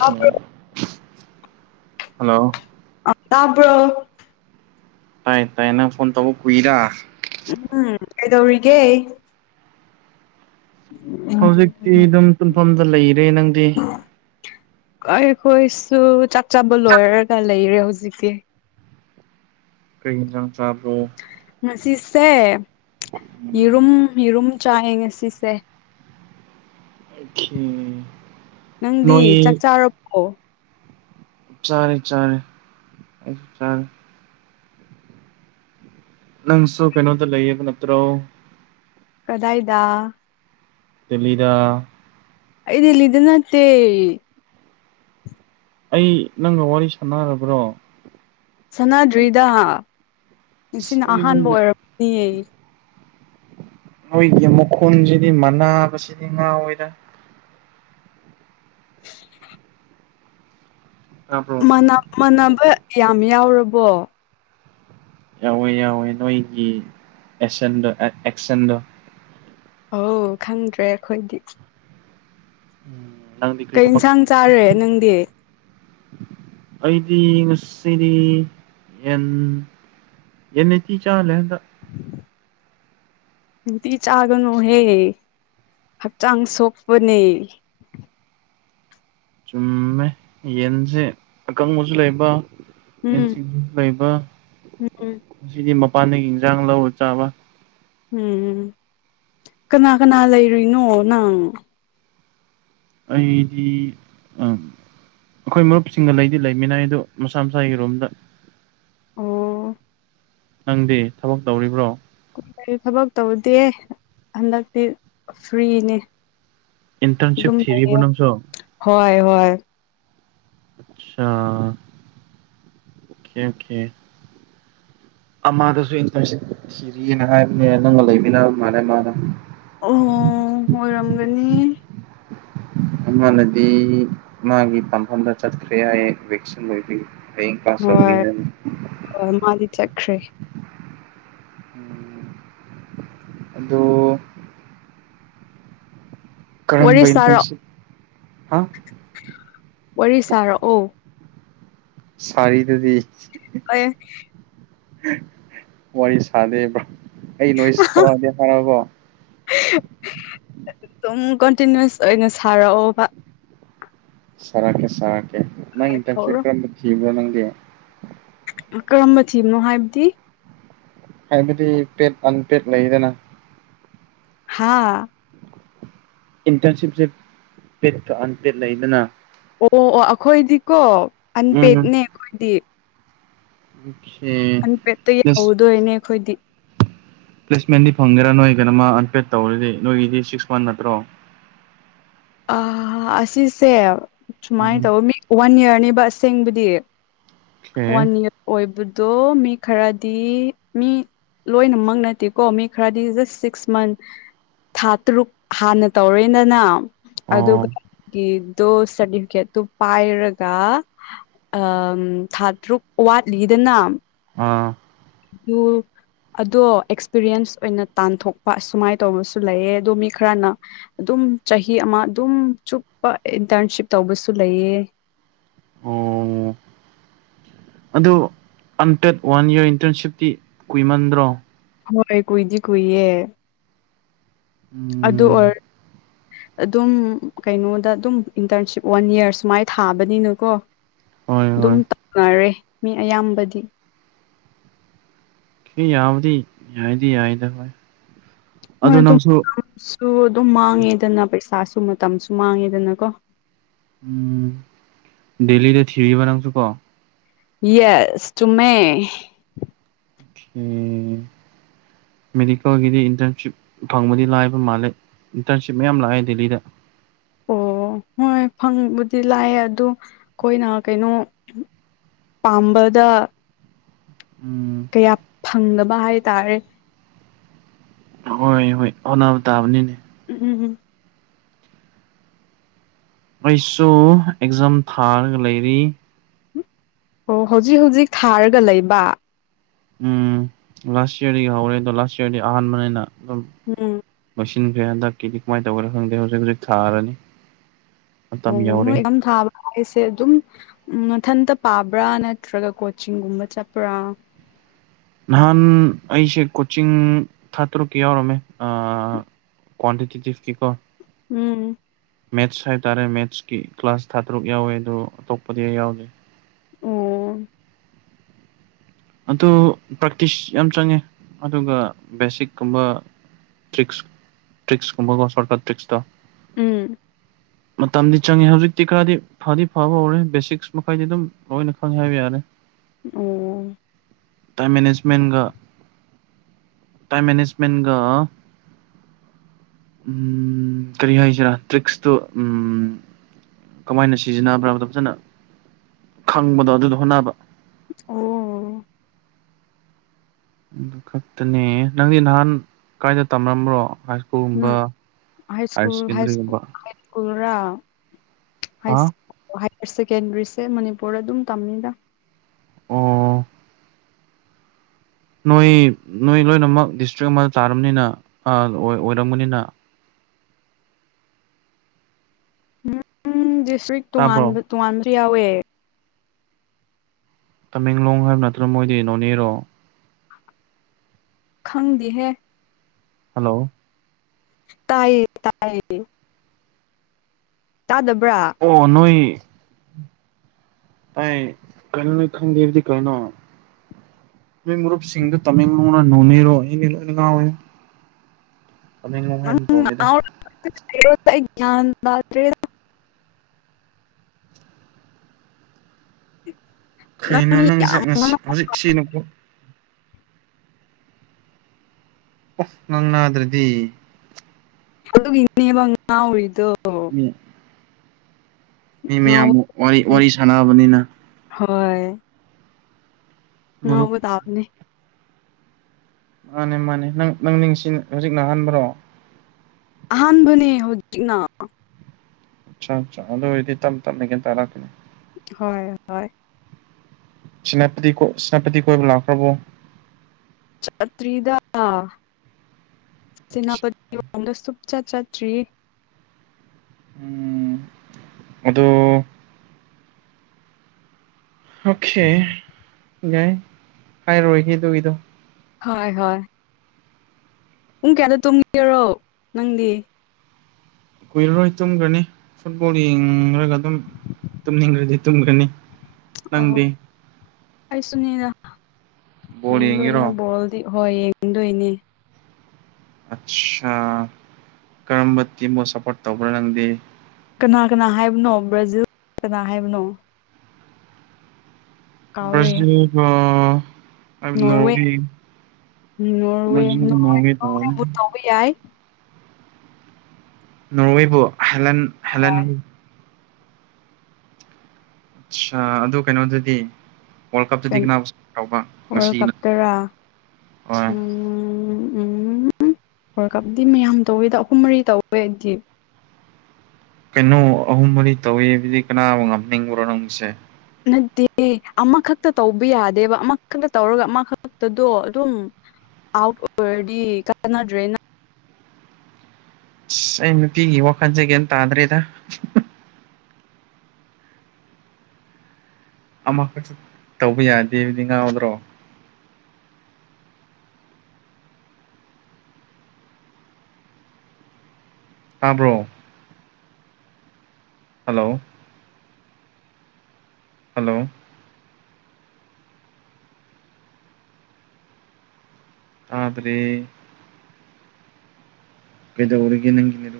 ꯇꯥꯕ꯭ꯔꯣ ꯍꯜꯂꯣ ꯇꯥꯕ꯭ꯔꯣ ꯇꯥꯏ ꯇꯥꯏ ꯅꯪ ꯐꯣꯟ ꯇꯧꯕ ꯀꯨꯏꯗ ꯎꯝ ꯀꯩꯗꯧꯔꯤꯒꯦ ꯍꯧꯖꯤꯛꯇꯤ ꯑꯗꯨꯝ ꯇꯨꯝꯐꯝꯗ ꯂꯩꯔꯦ ꯅꯪꯗꯤ ꯑꯩꯈꯣꯏꯁꯨ ꯆꯥꯛ ꯆꯥꯕ ꯂꯣꯏꯔꯒ ꯂꯩꯔꯦ ꯍꯧꯖꯤꯛꯇꯤ ꯀꯩ ꯍꯦꯟꯁꯥꯡ ꯉꯁꯤꯁꯦ ꯎꯝ ꯌꯦꯔꯨꯝ ꯌꯦꯔꯨꯝ ꯆꯥꯌꯦ ꯉꯦꯁꯤꯁꯦ ꯑ ꯅꯪꯗꯤ ꯆꯥꯛ ꯅꯣꯏ ꯆꯥꯔꯕꯣ ꯆꯔꯦ ꯆꯔꯦ ꯆꯔꯦ ꯅꯪꯁꯨ ꯀꯩꯅꯣꯗ ꯂꯩꯌꯦꯕ ꯅꯠꯇ꯭ꯔꯣ ꯀꯗꯥꯏꯗ ꯗꯦꯂꯤꯗꯥ ꯑꯩ ꯗꯦꯜꯂꯤ ꯗ ꯅꯠꯇꯦ ꯑꯩ ꯅꯪꯒ ꯋꯥꯔꯤ ꯁꯥꯟꯅꯔꯕ꯭ꯔꯣ ꯑꯁ ꯁꯥꯟꯅꯗ꯭ꯔꯤꯗ ꯅꯥꯁꯤꯅ ꯑꯩ ꯑꯍꯥꯟꯕ ꯅꯣꯏꯒꯤ ꯑꯣꯏꯔꯝꯅꯤꯌꯦ ꯅꯣꯏꯒꯤ ꯃꯈꯣꯟꯁꯤꯗꯤ ꯃꯅꯥꯕꯁꯤꯗꯤ ꯉꯥꯎꯋꯦꯗ ꯇꯥꯕ꯭ꯔꯣ ꯃꯥꯟꯅꯕ ꯌꯥꯝ ꯌꯥꯎꯔꯕꯣ ꯌꯥꯎꯋꯦ ꯌꯥꯎꯋꯦ ꯅꯣꯏꯒꯤ ꯑꯦꯁꯦꯟꯗꯣ ꯑꯦꯛꯁꯦꯟꯗꯣ ꯑꯣ ꯈꯪꯗ꯭ꯔꯦ ꯑꯩꯈꯣꯏꯗꯤ ꯎꯝ ꯀꯩ ꯌꯦꯟꯁꯥꯡ ꯆꯥꯔꯦ ꯅꯪꯗꯤ ꯑꯩꯗꯤ ꯉꯁꯤꯗꯤ ꯌꯦꯟ ꯑꯦꯅꯤ ꯆꯤ ꯆꯥ ꯂꯦꯟꯗ ꯅꯨꯡꯇꯤ ꯆꯥꯒꯅꯣꯍꯦ ꯍꯛꯆꯥꯡ ꯁꯣꯞꯄꯅꯦ ꯆꯨꯝꯃꯦ ꯌꯦꯟꯁꯦ ꯑꯀꯪꯕꯁꯨ ꯂꯩꯕ ꯎꯝ ꯌꯦꯟ ꯁꯤꯡꯖꯨ ꯂꯩꯕ ꯎꯝ ꯁꯤꯗꯤ ꯃꯥ ꯄꯥꯟꯗꯒꯤ ꯍꯦꯟꯖꯥꯡ ꯂꯧꯔꯒ ꯆꯥꯕꯥ ꯎꯝ ꯀꯅꯥ ꯀꯅꯥ ꯂꯩꯔꯨꯏꯅꯣ ꯅꯪ ꯑꯩꯗꯤ ꯑ ꯑꯩꯈꯣꯏ ꯃꯔꯨꯞꯁꯤꯡꯒ ꯂꯩꯗꯤ ꯂꯩꯃꯤꯟ ꯅꯩ ꯗꯣ ꯃꯁꯥ ꯃꯁꯥꯒꯤ ꯔꯣꯝꯗ ꯑꯣ ꯅꯪꯗꯤ ꯊꯕꯛ ꯇꯧꯔꯤꯕ꯭ꯔꯣ ꯀ ꯊꯕꯛ ꯇꯧꯗꯦ ꯍꯟꯗꯛꯇꯤ ꯐ꯭ꯔꯤꯅꯦ ꯏꯟꯇꯔꯟꯁꯤꯞ ꯑꯗꯨꯝ ꯊꯤꯔꯤꯕꯣ ꯂꯩꯌꯦ ꯅꯪꯁꯨ ꯍꯣꯏ ꯍꯣꯏ ꯑꯆꯥ ꯀꯦꯀꯦ ꯑꯃꯥꯗꯁꯨ ꯏꯟꯇꯔ ꯁꯤꯔꯤ ꯊꯤꯔꯤ ꯑꯅ ꯍꯥꯏꯕꯅꯦ ꯅꯪꯒ ꯂꯩꯃꯤꯟꯅ ꯃꯥꯜꯂꯦ ꯃꯥꯗꯣ ꯑꯣ ꯑꯣꯏꯔꯝꯒꯅꯤ ꯑꯃꯅꯗꯤ ꯃꯥꯒꯤ ꯄꯝꯐꯝꯗ ꯆꯠꯈ꯭ꯔꯦ ꯍꯥꯏꯑꯦ ꯏꯚꯦꯛꯁꯤꯟ ꯑꯣꯏꯕꯩ꯫ ꯍꯌꯦꯡ ꯀ꯭ꯂꯥꯁ ꯇꯧꯅꯤ ꯍꯥꯏꯔꯝꯃꯦ꯫ ꯈ꯭ꯔ‌ꯦ ꯑꯗꯨ ꯋꯥꯔꯤ ꯀꯔꯝꯕ ꯁꯥꯔꯛ ꯏꯟꯇ꯭ꯔꯟꯁꯤꯞ ꯍꯥ ꯋꯥꯔꯤ ꯁꯥꯔꯛꯑꯣ ꯁꯔꯤꯗꯨꯗꯤ ꯑꯩ ꯋꯥꯔꯤ ꯁꯥꯗꯦꯕ‌ꯣ ꯑꯩ ꯅꯣꯏꯁ ꯊꯔꯗꯤ ꯍꯥꯏꯔꯕꯣ ꯑꯗꯨꯝ ꯀꯟꯇꯤꯅꯨꯋꯁ ꯑꯣꯏꯅ ꯁꯥꯔꯛꯑꯣ ꯁꯥꯔꯛꯀꯦ ꯁꯥꯔꯛꯀꯦ ꯅꯪ ꯏꯟꯇ꯭ꯔꯟꯁꯤꯞ ꯍꯧꯔꯣ ꯀꯔꯝꯕ ꯊꯤꯕ꯭ꯔꯣ ꯅꯪꯗꯤ ꯀꯔꯝꯕ ꯊꯤꯕꯅꯣ ꯍꯥꯏꯕꯗꯤ ꯍꯥꯏꯕꯗꯤ ꯄꯦꯠ ꯑꯟꯄꯦꯠ ꯂꯩꯗꯅ ꯍꯥꯥ ꯏꯟꯇ꯭ꯔꯟꯁꯤꯞꯁꯦ ꯄ‌ꯦꯠ ꯀ ꯑꯟꯄꯦꯗ ꯂꯩꯅ ꯑꯣ ꯑꯣ ꯑꯩꯈꯣꯏꯗꯤꯀꯣ ꯎꯝ ꯑꯟꯄꯦꯠꯅꯦ ꯑꯩꯈꯣꯏꯗꯤ ꯑꯣꯀꯦ ꯑꯟꯐꯦꯠꯇ ꯄ꯭ꯂꯦꯁ ꯌꯥꯍꯧꯗꯣꯏꯅꯦ ꯑꯩꯈꯣꯏꯗꯤ ꯄ꯭ꯂꯦꯁꯃꯦꯟꯗꯤ ꯐꯪꯒꯦꯔꯥ ꯅꯣꯏ ꯀꯩꯅꯃ ꯑꯟꯄꯦꯗ ꯇꯧꯔꯗꯤ ꯅꯣꯏꯒꯤꯗꯤ ꯁꯤꯛꯁ ꯋꯥꯟ ꯅꯠꯇ꯭ꯔꯣ ꯑꯁꯤꯁꯦ ꯎꯝ ꯁꯨꯃꯥꯏꯅ ꯇꯧ ꯃꯤ ꯋꯥꯟ ꯌꯥ꯭ꯔꯅꯤꯕ ꯑꯁꯦꯡꯕꯨꯗꯤ ꯑꯣꯀꯦ ꯋꯥꯟ ꯏꯌꯥ꯭ꯔ ꯑꯣꯏꯕꯗꯣ ꯃꯤ ꯈꯔꯗꯤ ꯃꯤ ꯂꯣꯏꯅꯃꯛ ꯅꯠꯇꯦꯀꯣ ꯃꯤ ꯈ꯭ꯔꯗꯤ ꯖꯁ ꯁꯤꯛꯁ ꯃꯟ ꯊꯥ ꯇꯔꯨꯛ ꯍꯥꯟꯅ ꯇꯧꯔꯦꯗꯅ ꯑꯣ ꯑꯗꯨꯒ ꯇꯣ ꯁꯥ꯭ꯔꯇꯤꯐꯤꯀꯦꯠꯇꯣ ꯄꯥꯏꯔꯒ ꯑ ꯊꯥ ꯇꯔꯨꯛ ꯋꯥꯠꯂꯤꯗꯅ ꯑꯥ ꯑꯣ ꯑꯗꯣ ꯑꯦꯛꯁꯄꯤꯔꯤꯌꯦꯟꯁ ꯑꯣꯏꯅ ꯇꯥꯟꯊꯣꯛꯄ ꯑꯁꯨꯃꯥꯏꯅ ꯇꯧꯕꯔ ꯑꯃꯁꯨ ꯂꯩꯌꯦ ꯑꯗꯣ ꯃꯤ ꯈꯔꯅ ꯑꯗꯨꯝ ꯑꯗꯨꯝ ꯆꯍꯤ ꯑꯃ ꯑꯗꯨꯝ ꯆꯨꯞꯄ ꯏꯟꯇ꯭ꯔꯟꯁꯤꯞ ꯇꯧꯕꯁꯨ ꯂꯩꯑ ꯑꯣ ꯑꯗꯨ ꯑꯟꯇꯦꯠ ꯋꯥꯟ ꯌꯌꯥꯔ ꯏꯟꯇꯔꯟꯁꯤꯞꯇꯤ ꯀꯨꯏꯃꯟꯗ꯭ꯔꯣ ꯍꯣꯏ ꯀꯨꯏꯗꯤ ꯀꯨꯏꯌꯦꯦ ꯑꯗꯨ ꯎꯝ ꯑꯣꯏꯔ ꯑꯗꯨꯝ ꯀꯩꯅꯣꯗ ꯑꯗꯨꯝ ꯏꯟꯇꯔꯟꯁꯤꯞ ꯋꯥꯟ ꯌꯌꯥꯔ ꯁꯨꯃꯥꯏꯅ ꯊꯥꯕꯅꯤꯅꯀꯣ ꯍꯣꯏ ꯑꯗꯨꯝ ꯍꯣꯏ ꯇꯧꯅꯔꯦ ꯃꯤ ꯑꯌꯥꯝꯕꯗꯤ ꯀ ꯌꯥꯕꯗꯤ ꯌꯥꯏꯗꯤ ꯌꯥꯏꯗ ꯍ ꯍꯣꯏ ꯑꯗꯨ ꯑꯗꯨꯨ ꯑꯗꯨꯝ ꯃꯥꯡꯉꯦꯗꯅ ꯄꯩꯁꯥꯁꯨ ꯃꯇꯝꯁꯨ ꯃꯥꯡꯉꯦꯗꯅꯀꯣ ꯎꯝ ꯗꯦꯂꯤꯗ ꯊꯤꯚ ꯅꯥꯁꯨ ꯀꯣ ꯌꯦꯁ ꯇꯨ ꯍꯝ [unintelligible] ꯃꯦꯗꯤꯀꯦꯜꯒꯤꯗꯤ ꯏꯟꯇꯔꯟꯁꯤꯞ ꯐꯪꯕꯗꯤ ꯂꯥꯏꯕ ꯃꯥꯜꯂꯦ ꯏꯟꯇꯔꯟꯁꯤꯞ ꯃꯌꯥꯝ ꯂꯥꯛꯑꯦ ꯗꯦꯜꯂꯤꯗ ꯑꯣ ꯍꯣꯏ ꯐꯪꯕꯨꯗꯤ ꯂꯥꯛꯑꯦ ꯑꯗꯨ ꯑꯩꯈꯣꯏꯅ ꯀꯩꯅꯣ ꯄꯝꯕꯗ ꯎꯝ ꯀꯌꯥ ꯐꯪꯗꯕ ꯍꯥꯏꯇꯥꯔꯦ ꯍꯣꯏ ꯍꯣꯏ ꯑꯅꯥꯕ ꯇꯥꯕꯅꯤꯅꯦ ꯎꯝ ꯎꯝ ꯎꯝ ꯑꯩꯁꯨ ꯑꯦꯛꯖꯥꯝ ꯊꯥꯔꯒ ꯂꯩꯔꯤ ꯑꯣ ꯍꯧꯖꯤꯛ ꯍꯧꯖꯤꯛ ꯊꯥꯔꯒ ꯂꯩꯕ ꯎꯝ ꯂꯥꯁ ꯏꯌꯥꯔꯗꯒꯤ ꯍꯧꯔꯦ ꯑꯗꯣ ꯂꯥꯁ ꯏꯌꯥꯔꯗꯤ ꯑꯍꯥꯟꯕꯅꯦꯅ ꯑꯗꯨꯝ ꯎꯝ ꯆꯤꯟꯈ꯭ꯔꯦ ꯍꯟꯗꯛꯀꯤꯗꯤ ꯀꯃꯥꯏꯅ ꯇꯧꯒꯦꯅ ꯈꯪꯗꯦ ꯍꯧꯖꯤꯛ ꯍꯧꯖꯤꯛ ꯊꯥꯔꯅꯤ ꯃꯇꯝ ꯑꯣ ꯌꯧꯔꯦ ꯅꯣꯏꯝ ꯊꯥꯕ ꯑꯩꯁꯦ ꯑꯗꯨꯝ ꯎꯝ ꯃꯊꯟꯇ ꯄꯥꯕ꯭ꯔꯥ ꯅꯠꯇ꯭ꯔꯒ ꯀꯣꯆꯤꯡꯒꯨꯝꯕ ꯆꯠꯄ꯭ꯔꯥ ꯅꯍꯥꯟ ꯑꯩꯁꯦ ꯀꯣꯆꯤꯡ ꯊꯥ ꯇꯔꯨꯛꯀꯤ ꯌꯥꯎꯔꯝꯃꯦ ꯀ꯭ꯋꯥꯟꯇꯤꯇꯤꯤꯚ ꯀ ꯀꯣ ꯎꯝ ꯃꯦꯠꯁ ꯍꯥꯏꯇꯥꯔꯦ ꯃꯦꯠꯁꯀꯤ ꯀ꯭ꯂꯥꯁ ꯊꯥ ꯇꯔꯨꯛ ꯌꯥꯎꯋꯦ ꯑꯗꯨꯣ ꯑꯇꯣꯞꯄꯗꯤ ꯑꯩ ꯌꯥꯎꯗꯦ ꯑꯣ ꯑꯗꯨ ꯄ꯭ꯔꯦꯛꯇꯤꯁ ꯌꯥꯝ ꯆꯪꯉꯦ ꯑꯗꯨꯒ ꯕꯦꯁꯤꯛꯀꯨꯝꯕ ꯇꯔꯤꯛ ꯇ꯭ꯔꯤꯛꯁꯀꯨꯝꯕꯀꯣ ꯁꯣꯔꯀꯠ ꯇꯔꯤꯛꯁꯇ ꯎꯝ ꯃꯇꯝꯗꯤ ꯆꯪꯉꯦ ꯍꯧꯖꯤꯛꯇꯤ ꯈꯔꯗꯤ ꯐꯗꯤ ꯐꯕ ꯍꯧꯔꯦ ꯕꯦꯁꯤꯛꯁ ꯃꯈꯥꯏꯗꯤ ꯑꯗꯨꯝ ꯂꯣꯏꯅ ꯈꯪꯉꯦ ꯍꯥꯏꯕ ꯌꯥꯔꯦ ꯑꯣ ꯇꯥꯏ ꯑꯦꯖꯃꯦꯟꯒ ꯇꯥꯏꯝ ꯃꯖꯃꯦꯟꯒ ꯎꯝ ꯀꯔꯤ ꯍꯥꯏꯁꯤꯔ ꯇ꯭ꯔꯤꯛꯁꯇꯨ ꯎꯝ ꯀꯃꯥꯏꯅ ꯁꯤꯖꯤꯟꯅꯕ꯭ꯔꯥꯕꯗ ꯐꯖꯅ ꯈꯪꯕꯗꯣ ꯑꯗꯨꯗ ꯍꯣꯠꯅꯕ ꯑꯣ ꯑꯗꯨ ꯈꯛꯇꯅꯦ ꯅꯪꯗꯤ ꯅꯍꯥꯟ ꯀꯥꯏꯗ ꯇꯝꯂꯝꯝꯕ꯭ꯔꯣ ꯍꯥꯏ ꯅ ꯁ꯭ꯀꯨꯜꯒꯨꯝꯕ ꯍꯥꯏꯔ ꯁꯦꯀꯦꯟꯗꯔꯤꯒꯨꯝꯕ ꯄꯨꯥ ꯔ ꯍꯥ ꯁꯦꯀꯦꯟꯗ꯭ꯔꯤꯁꯦ ꯃꯅꯤꯄꯨꯔꯗ ꯑꯗꯨꯝ ꯇꯝꯅꯤꯗ ꯑꯣ ꯅꯣꯏ ꯅꯣꯏ ꯂꯣꯏꯅꯃꯛ ꯗꯤꯁꯇ꯭ꯔꯤꯛ ꯑꯃꯗ ꯇꯥꯔꯕꯅꯤꯅ ꯑꯣꯏꯔꯝꯕꯅꯤꯅ ꯏꯁ꯭ꯔꯤ ꯇꯥꯕ꯭ꯔꯣ ꯇꯣꯉꯥꯟꯕ ꯇꯣꯉꯥꯟꯕꯁꯨ ꯌꯥꯎꯋꯦ ꯇꯃꯦꯡꯂꯣꯡ ꯍꯥꯏꯕ ꯅꯠꯇ꯭ꯔꯒ ꯃꯣꯏꯗꯤ ꯅꯣꯅꯦꯔꯣ ꯈꯪꯗꯤꯍꯦ ꯍꯜꯂꯣ ꯇꯥꯏꯌꯦ ꯇꯌꯦ ꯑꯣ ꯅꯣꯏ ꯇꯥꯏꯌꯦ ꯀꯅ ꯈꯪꯒꯦꯗꯤ ꯀꯅꯣ ꯃꯤ ꯃꯔꯨꯔꯨꯞꯁꯤꯡꯗꯨ ꯇꯃꯦꯡꯂꯣꯡꯅ ꯅꯣꯅꯤꯔ ꯉꯋ ꯇꯃꯦꯡ ꯅꯨꯡ ꯍꯥꯏꯕ ꯇꯧꯅꯤꯗ ꯑꯩꯔꯣ ꯇꯒ꯭ꯌꯥꯟꯗꯗ꯭ꯔꯦ ꯀꯩꯅꯣ ꯅꯪ ꯅꯪꯁꯦ ꯌꯥꯝ ꯉꯁꯤ ꯉꯥꯎ ꯍꯧꯖꯤꯛ ꯁꯤꯅꯀꯣ ꯅꯟꯅ ꯑꯗꯨ꯭ꯔꯗꯤ ꯑꯗꯨ ꯏꯕ ꯉ ꯎꯔꯤꯗꯣ ꯃꯤ ꯃꯤ ꯃꯌꯥꯝ ꯉꯥꯎꯕꯅꯦ ꯋꯥꯔꯤ ꯋꯥꯔꯤ ꯁꯥꯟꯅꯕꯅꯤꯅ ꯍꯣꯏ ꯑ ꯃꯔꯨꯞ ꯎ ꯇꯥꯕꯅꯤ ꯃꯥꯅꯦ ꯃꯥꯅꯦ ꯅꯪ ꯅꯪꯁꯤ ꯍꯧꯖꯤꯛ ꯅꯥꯍꯟꯕ꯭ꯔꯣ ꯑꯍꯥꯟꯕꯥꯟꯕꯅꯦ ꯍꯧꯖꯤꯅ ꯑꯆꯥ ꯑꯆꯥ ꯑꯗꯨꯗꯣ ꯑꯣꯏꯗꯤ ꯊꯝ ꯊꯝꯃꯤ ꯀ ꯇꯔꯛꯀꯅꯤ ꯍꯣꯏ ꯍꯣꯏ ꯁꯅꯥꯇ ꯁꯦꯅꯥꯄꯇꯤ ꯀꯣꯏꯕ ꯂꯥꯛꯈ꯭ꯔꯕꯣ ꯆꯇ꯭ꯔꯤꯗꯥ ꯇꯅꯥꯄ ꯑꯟꯗ ꯁꯨꯞꯆꯥ ꯆꯇ꯭ꯔꯤ ꯎꯝ ꯑꯗꯣ ꯑꯣꯀꯦ ꯌꯥꯏ ꯍꯥꯏꯔꯣꯏꯒꯦ ꯑꯗꯨꯒꯤꯗꯣ ꯍꯣꯏ ꯍꯣꯏ ꯄꯨꯡ ꯀꯌꯥꯗ ꯇꯨꯝꯒꯦꯔꯣ ꯅꯪꯗꯤ ꯀꯨꯏꯔꯔꯣꯏ ꯇꯨꯝꯈ꯭ꯔꯅꯤ ꯐꯨꯠꯕꯣꯜ ꯌꯦꯡꯈꯒ ꯑꯗꯨꯝ ꯇꯨꯝꯅꯤꯡꯈ꯭ꯔꯗꯤ ꯇꯨꯝꯈ꯭ꯔꯅꯤ ꯅꯪꯗꯤ ꯑꯩꯁꯨꯅꯤꯅ ꯕꯣꯜ ꯌꯦꯡꯗꯣꯏꯅꯦ ꯌꯦꯡꯒꯦꯔꯣ ꯕꯣꯜꯗꯤ ꯍꯣꯏ ꯌꯦꯡꯗꯣꯏꯅꯦ ꯑꯆꯥꯥ ꯀꯔꯝꯕ ꯇꯤꯝꯕꯨꯣ ꯁꯞꯄꯣꯔꯠ ꯇꯧꯕ꯭ꯔꯥ ꯅꯪꯗꯤ ꯀꯅꯥ ꯀꯅꯥ ꯍꯥꯏꯕꯅꯣ ꯕ꯭ꯔꯥꯖꯤꯜ ꯀꯅꯥ ꯍꯥꯏꯕꯅꯣ ꯀꯥꯎꯔꯦ ꯁ ꯑ ꯅꯋ ꯅꯣꯔꯋꯦ ꯅꯣꯔꯋꯦ ꯅꯣꯔꯋꯦ ꯅꯋ ꯊ ꯅꯣꯔꯋꯦꯕꯨ ꯇꯧꯕ ꯌꯥꯏ ꯅꯣꯔꯋꯦꯕꯨ ꯍꯦꯂꯟ ꯍꯦꯂꯟ ꯑꯆꯥ ꯑꯗꯨ ꯀꯩꯅꯣꯗꯗꯤ ꯋꯥꯔꯜ ꯀꯞ ꯇꯔꯥ ꯎ ꯍꯣꯏ ꯎꯝ ꯋꯥꯔꯜ ꯀꯞꯗꯤ ꯃꯌꯥꯝ ꯇꯧꯋꯦꯗ ꯑꯍꯨꯝ ꯃꯔꯤ ꯇꯧꯋꯦ ꯑꯩꯗꯤ ꯀꯩꯅꯣ ꯑꯍꯨꯝ ꯃꯔꯤ ꯇꯧꯋꯕꯗꯤ ꯀꯅꯥꯕꯨ ꯉꯝꯅꯤꯡꯕ꯭ꯔꯣ ꯅꯪꯁꯦ ꯅꯠꯇꯦ ꯑꯃꯈꯛꯇ ꯇꯧꯕ ꯌꯥꯗꯦꯕ ꯑꯃꯈꯛꯇ ꯇꯧꯔꯒ ꯑꯃꯈꯛꯇꯗꯣ ꯑꯗꯨꯝ ꯑꯥꯎꯠ ꯑꯣꯏꯔꯗꯤ ꯀꯅꯗ꯭ꯔꯦꯅ ꯑꯁ ꯑꯩ ꯅꯨꯄꯤꯒꯤ ꯋꯥꯈꯜꯁꯦ ꯀꯩꯝ ꯇꯥꯗ꯭ꯔꯦꯗ ꯑꯃꯈꯁꯨ ꯇꯧꯕ ꯌꯥꯗꯦꯕꯗꯤ ꯉꯥꯎꯗ꯭ꯔꯣ ꯇꯕ꯭ꯔꯣ ꯍꯜꯂꯣ ꯍꯜꯂꯣ ꯇꯗꯔꯦ ꯀꯗꯧꯔꯤꯒꯤ ꯅꯪꯒꯤꯅꯤꯗ